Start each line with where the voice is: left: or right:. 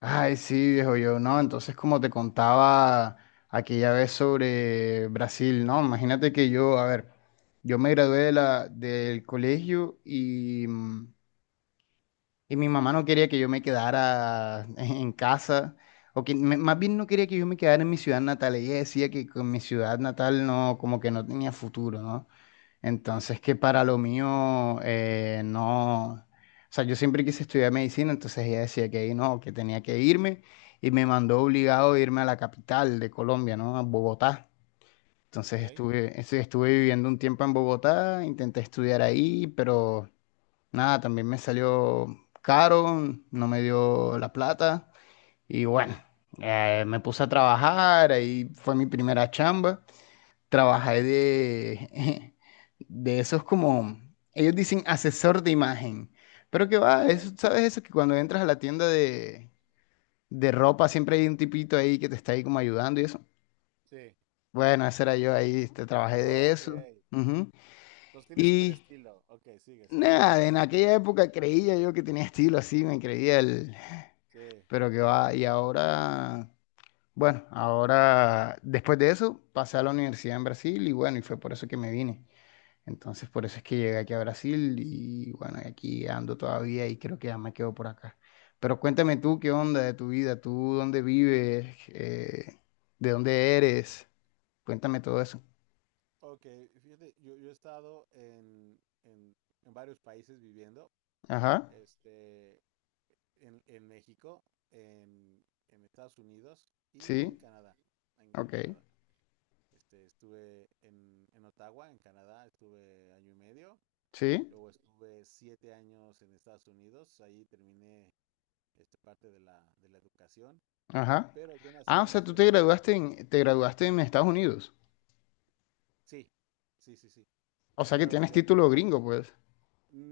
left: Ay, sí, viejo yo, no, entonces como te contaba aquella vez sobre Brasil, ¿no? Imagínate que yo, a ver, yo me gradué de del colegio y, y mi mamá no quería que yo me quedara en casa, o que más bien no quería que yo me quedara en mi ciudad natal. Ella decía que con mi ciudad natal no, como que no tenía futuro, ¿no?
right: Sí,
left: Entonces, que para lo mío, no, o sea, yo siempre quise estudiar medicina, entonces ella decía que ahí no, que tenía que irme y me mandó obligado a irme a la capital de Colombia, ¿no? A Bogotá. Entonces
right: ok,
left: estuve viviendo un tiempo en Bogotá, intenté estudiar ahí, pero nada, también me salió caro, no me dio la plata y bueno,
right: sí,
left: me puse a trabajar. Ahí fue mi primera chamba, trabajé de, de esos como, ellos dicen asesor de imagen, pero que va.
right: ok,
left: Eso, ¿sabes eso? Que cuando entras a la tienda de ropa siempre hay un tipito ahí que te está ahí como ayudando y eso.
right: sí,
left: Bueno, ese era yo ahí, este, trabajé
right: oh,
left: de
right: ok.
left: eso. Ujú.
right: Entonces tiene super
left: Y
right: estilo. Ok, sigue, sigue.
left: nada, en aquella época creía yo que tenía estilo así, me creía el,
right: Sí.
left: pero que va, y ahora... Bueno, ahora después de eso pasé a la universidad en Brasil y bueno, y fue por eso que me vine. Entonces, por eso es que llegué aquí a Brasil y bueno, aquí ando todavía y creo que ya me quedo por acá. Pero cuéntame tú, ¿qué onda de tu vida? ¿Tú dónde vives? ¿De dónde eres? Cuéntame todo eso.
right: Ok, fíjate, yo he estado en en varios países viviendo,
left: Ajá,
right: este, en México, en, en Estados Unidos y
left: sí,
right: en Canadá. En
left: ok,
right: Canadá. Estuve en Ottawa, en Canadá, estuve año y medio.
left: sí,
right: Luego estuve siete años en Estados Unidos, ahí terminé esta parte de de la educación.
left: ajá.
right: Pero yo
left: Ah,
right: nací
left: o
right: en la
left: sea, tú
right: Ciudad de México.
left: te graduaste en Estados Unidos.
right: Sí, sí, sí, sí.
left: O sea que
right: Pero
left: tienes
right: yo
left: título gringo, pues.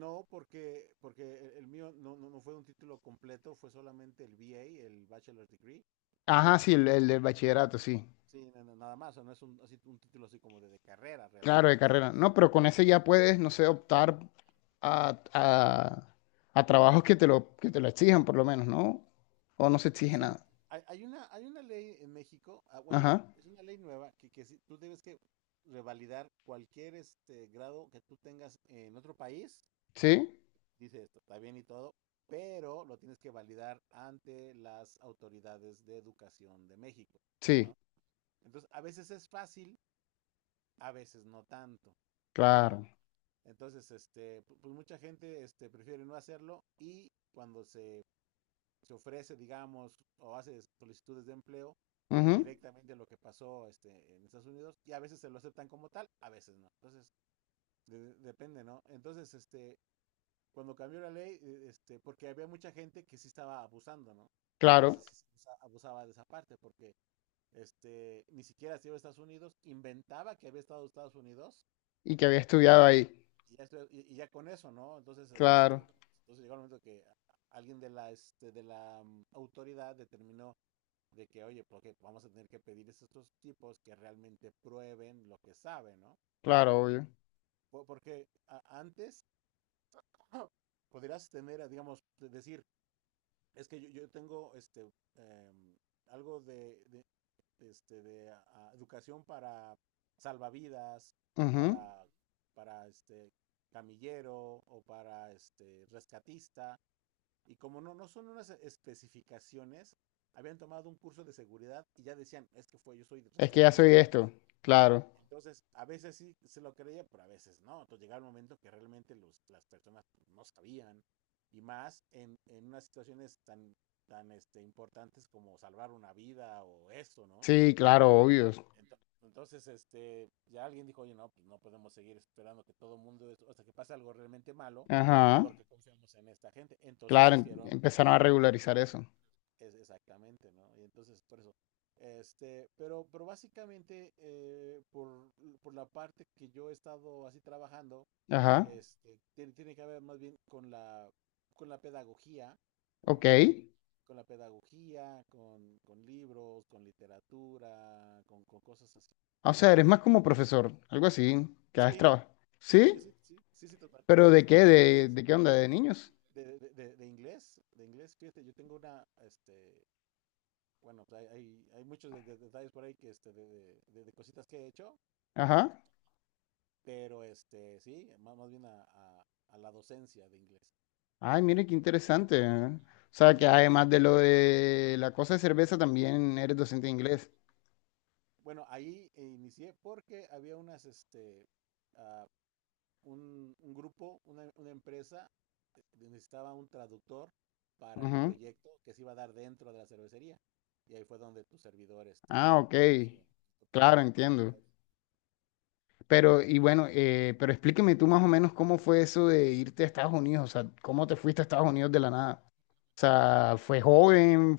right: no, porque el mío no, no, no fue un título completo, fue solamente el BA, el Bachelor's Degree.
left: Ajá, sí, el del bachillerato, sí.
right: Sí, nada más, o sea, no es un, así, un título así como de carrera
left: Claro,
right: realmente,
left: de
right: o sea,
left: carrera.
right: es-
left: No, pero con
right: no,
left: ese
right: no,
left: ya
right: no.
left: puedes, no sé, optar a, a trabajos que te lo exijan, por lo menos, ¿no? O no se exige
right: Sí,
left: nada.
right: hay una ley en México. Bueno,
left: Ajá.
right: es una ley nueva que sí, tú debes que revalidar cualquier grado que tú tengas en otro país,
left: Sí,
right: dice esto, está bien y todo, pero lo tienes que validar ante las autoridades de educación de México,
left: sí,
right: ¿no? Entonces, a veces es fácil, a veces no tanto, ¿ok?
left: claro.
right: Entonces, pues mucha gente prefiere no hacerlo y cuando se ofrece, digamos, o hace solicitudes de empleo, pone
left: Ujú.
right: directamente lo que pasó en Estados Unidos y a veces se lo aceptan como tal, a veces no. Entonces, depende, ¿no? Entonces, cuando cambió la ley, porque había mucha gente que sí estaba abusando, ¿no? Y sí,
left: Claro.
right: sí, sí, abusaba de esa parte, porque ni siquiera se iba a Estados Unidos, inventaba que había estado en Estados Unidos,
left: Y que había
right: y,
left: estudiado ahí.
right: ya, ya, con eso, ¿no? Entonces,
left: Claro,
right: entonces llegó el momento que alguien de de la autoridad determinó de que, oye, porque vamos a tener que pedir a estos tipos que realmente prueben lo que saben, ¿no?
left: claro, obvio.
right: Porque a, antes podrías tener, digamos, decir, es que yo tengo algo de educación para salvavidas o
left: Ujú.
right: para camillero o para rescatista. Y como no, no son unas especificaciones, habían tomado un curso de seguridad y ya decían, es que fue, yo soy
left: Es que ya soy
right: rescatista. O
left: esto. Claro.
right: entonces, a veces sí se lo creía, pero a veces no. Entonces llegaba el momento que realmente las personas pues, no sabían. Y más en unas situaciones tan, tan importantes como salvar una vida o eso, ¿no?
left: Sí, claro, obvio.
right: Entonces, ya alguien dijo, oye, no, pues no podemos seguir esperando que todo mundo, es- hasta que pase algo realmente malo,
left: Ajá.
right: porque confiamos en esta gente. Entonces
left: Claro,
right: hicieron.
left: empezaron a regularizar eso.
right: Es exactamente, ¿no? Y entonces, por eso. Pero básicamente, por la parte que yo he estado así trabajando,
left: Ajá.
right: tiene, tiene que ver más bien con con la pedagogía,
left: Ok.
right: ¿no? Con la pedagogía, con libros, con literatura, con cosas así.
left: Ah, o sea, eres más como profesor, algo así, que haces
right: Sí,
left: trabajo.
right: sí,
left: ¿Sí?
right: sí, sí, sí, sí, total, sí,
left: ¿Pero
right: sí,
left: de
right: sí.
left: qué?
right: Sí, sí, sí.
left: De qué onda? ¿De niños?
right: De inglés, fíjate, yo tengo una, bueno, pues, hay muchos detalles por ahí que cositas que he hecho,
left: Ajá.
right: pero sí, más, más bien a la docencia de inglés.
left: Ay, mire qué interesante, ¿eh? O sea, que
right: Sí.
left: además de lo de la cosa de cerveza, también eres docente de inglés.
right: Bueno, ahí inicié porque había unas, ah, un grupo, una empresa, necesitaba un traductor para el
left: Ujú.
right: proyecto que se iba a dar dentro de la cervecería. Y ahí fue donde tu servidor,
left: Ah, ok.
right: empezó a...
left: Claro, entiendo. Pero, y bueno, pero explíqueme tú más o menos cómo fue eso de irte a Estados Unidos. O sea, cómo te fuiste a Estados Unidos de la nada. O sea, fue joven,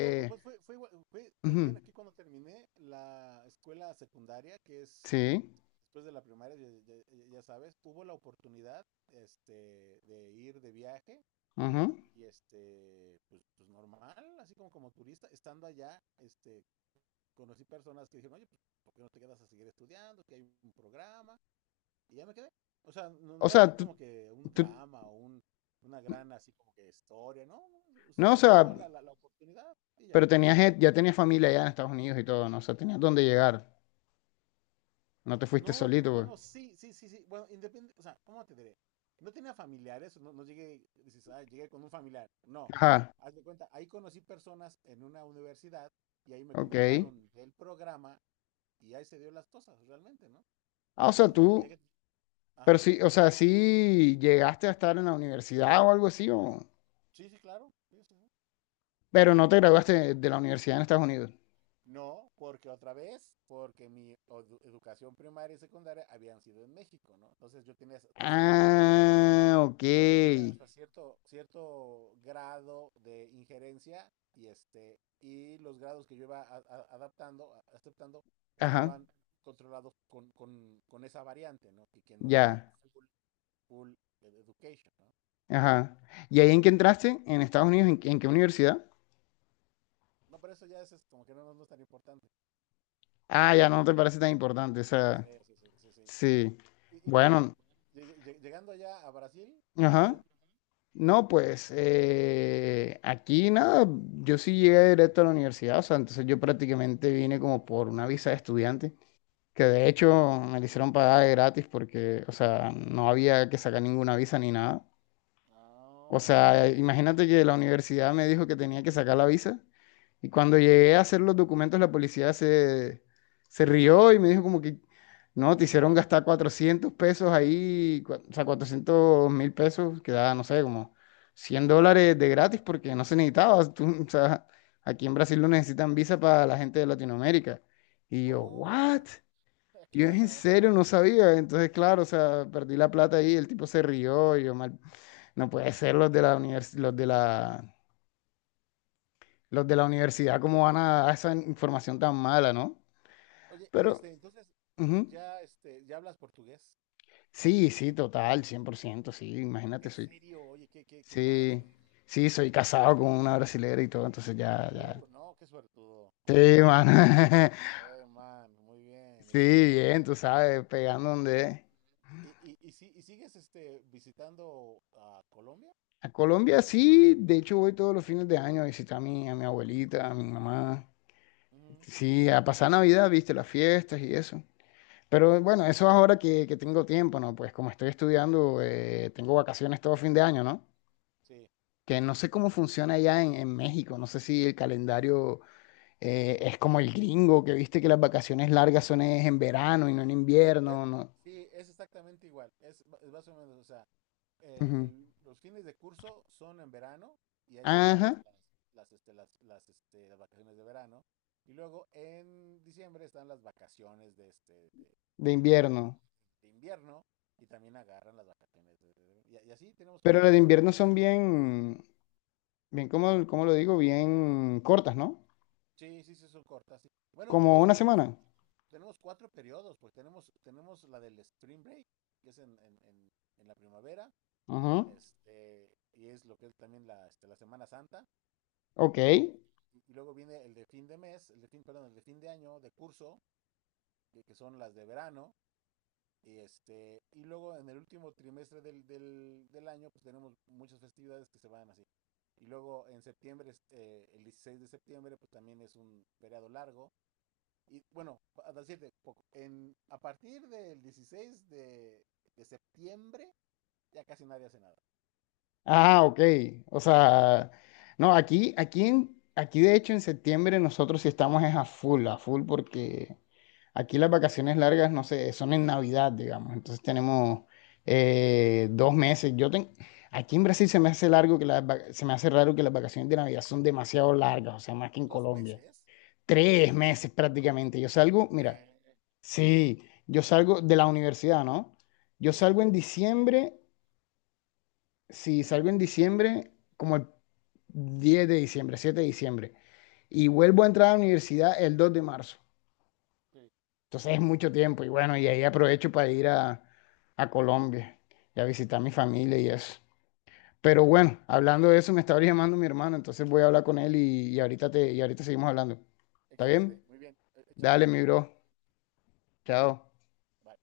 right: No, pues, pues fue, fue igual, fue también
left: Ujú.
right: aquí cuando terminé la escuela secundaria, que es
left: Sí.
right: después de la primaria, ya, ya sabes, hubo la oportunidad este, de ir de viaje
left: Ujú.
right: y pues, pues normal, así como como turista, estando allá, conocí personas que dijeron, oye, pues, ¿por qué no te quedas a seguir estudiando? Que hay un programa, y ya me quedé. O sea, no, no
left: O
right: voy a
left: sea,
right: decir como que un
left: tú-
right: drama o un, una gran así como que historia, ¿no? No, no,
left: no, o
right: se
left: sea,
right: dio la oportunidad y ya.
left: pero tenías, ya tenías familia allá en Estados Unidos y todo, ¿no? O sea, tenías dónde llegar. No te fuiste
right: No, no,
left: solito, pues.
right: bueno, sí, sí, sí, sí. Bueno, independiente, o sea, ¿cómo te diré? No tenía familiares, no, no llegué, dices, ah, llegué con un familiar. No.
left: Ajá,
right: Haz de cuenta, ahí conocí personas en una universidad y ahí me
left: ok.
right: comentaron del programa y ahí se dio las cosas, realmente, ¿no?
left: Ah, o
right: Ya,
left: sea,
right: ya, ya
left: tú,
right: que-
left: pero
right: ajá.
left: sí, o sea, sí llegaste a estar en la universidad o algo así, o...
right: Sí, sí, claro. Sí, sí, sí.
left: pero no te graduaste de la universidad en Estados Unidos.
right: No, porque otra vez, porque mi educación primaria y secundaria habían sido en México, ¿no? Entonces yo tenía hasta cierto grado.
left: Ah, ok.
right: Yo tenía hasta cierto, cierto grado de injerencia y y los grados que yo iba adaptando, aceptando,
left: Ajá,
right: estaban controlados con esa variante, ¿no? Y que no era
left: ya,
right: full, full e-, education, ¿no?
left: ajá. ¿Y ahí en qué entraste? ¿En Estados Unidos? En qué universidad?
right: No, pero eso ya es como que no, no, no es tan importante.
left: Ah, ya no te parece tan importante, o sea,
right: Sí, sí, sí, sí, sí.
left: sí.
right: Y tú,
left: Bueno,
right: llegando allá a Brasil, qué
left: ajá.
right: pasó?
left: No, pues aquí nada, yo sí llegué directo a la universidad, o sea, entonces yo prácticamente vine como por una visa de estudiante. Que de
right: Sí.
left: hecho me la hicieron pagar de gratis porque, o sea, no había que sacar ninguna visa ni nada. O
right: Ah,
left: sea, imagínate que la universidad me dijo que tenía que sacar la visa y cuando llegué a hacer los documentos la policía se, se rió y me dijo como que, no, te
right: ¿y
left: hicieron
right: qué?
left: gastar 400 pesos ahí, o sea, 400 mil pesos, que da, no sé, como 100 dólares de gratis porque no se necesitaba. Tú- o sea, aquí en Brasil no necesitan visa para la gente de Latinoamérica. Y yo,
right: Oh,
left: ¿what?
right: mira, qué
left: Yo en
right: buena
left: serio
right: onda.
left: no sabía, entonces claro, o sea, perdí la plata ahí, el tipo se rió, y yo mal, no puede ser. Los de la los de la, los de la universidad, cómo van a dar esa información tan mala, ¿no?
right: Oye, y
left: Pero,
right: entonces,
left: ujú.
right: ya, ya hablas portugués.
left: Sí, sí, total, 100% sí, imagínate,
right: En
left: soy,
right: serio, oye, qué, qué, qué
left: sí,
right: padre.
left: sí, soy casado con una brasilera y todo, entonces ya, ya,
right: No, qué suertudo, qué
left: sí,
right: suertudo.
left: mano,
right: Man, muy bien,
left: sí,
right: excelente.
left: bien, tú sabes, pegando donde es.
right: Y, si- y sigues, visitando a Colombia?
left: A Colombia sí, de hecho voy todos los fines de año a visitar a mi abuelita, a mi mamá.
right: Ujú.
left: Sí, a pasar Navidad, viste, las fiestas y eso. Pero bueno,
right: Oh,
left: eso es ahora que tengo tiempo, ¿no? Pues como estoy estudiando, tengo vacaciones todo fin de año, ¿no?
right: sí.
left: Que no sé cómo funciona allá en México, no sé si el calendario es como el gringo, que viste que las vacaciones largas son es en verano y no en
right: Eh,
left: invierno, ¿no?
right: sí, es exactamente igual. Es, ma- es más o menos, o sea,
left: Ujú.
right: los fines de curso son en verano y ahí se agarras
left: Ajá,
right: las, las, las vacaciones de verano. Y luego en diciembre están las vacaciones de,
left: de invierno.
right: de invierno y también agarran las vacaciones. Y, y así tenemos
left: Pero las de
right: como...
left: invierno son
right: tenemos-
left: bien, bien, ¿cómo, cómo lo digo? Bien cortas, ¿no?
right: sí, sí, sí, son cortas. Sí. Bueno, de
left: Como
right: hecho
left: una
right: tenemos,
left: semana.
right: tenemos cuatro periodos, porque tenemos, tenemos la del Spring Break, que es en en la primavera.
left: Ajá.
right: Este, y es lo que es también la, la Semana Santa.
left: Ok.
right: Y luego viene el de fin de mes, el de fin, perdón, el de fin de año, de curso, que son las de verano. Y, y luego en el último trimestre del año, pues tenemos muchas festividades que se van así. Y luego en septiembre, el 16 de septiembre, pues también es un feriado largo. Y bueno, a decirte poco, en, a partir del 16 de, de septiembre, ya casi nadie hace nada.
left: Ah, ok. O sea, no, aquí, aquí, aquí de hecho en septiembre nosotros sí estamos es a full, porque aquí las vacaciones largas, no sé, son en Navidad, digamos. Entonces tenemos dos meses. Yo ten, aquí en Brasil se me hace largo que las, se me hace raro que las vacaciones de Navidad son demasiado largas, o sea, más que en
right: Dos
left: Colombia.
right: meses.
left: Tres meses prácticamente. Yo salgo, mira,
right: Eh,
left: sí, yo salgo de la universidad, ¿no? Yo
right: sí,
left: salgo en diciembre, si salgo en diciembre, como el 10 de diciembre, 7 de diciembre, y vuelvo a entrar a la universidad el 2 de marzo.
right: sí.
left: Entonces es mucho tiempo y bueno, y ahí aprovecho para ir a Colombia y a visitar a mi familia y eso. Pero bueno, hablando de eso, me estaba llamando mi hermano, entonces voy a hablar con él y ahorita te, y ahorita seguimos hablando. ¿Está
right: Excelente,
left: bien?
right: muy bien, e- échale.
left: Dale, mi bro. Chao.
right: Bye.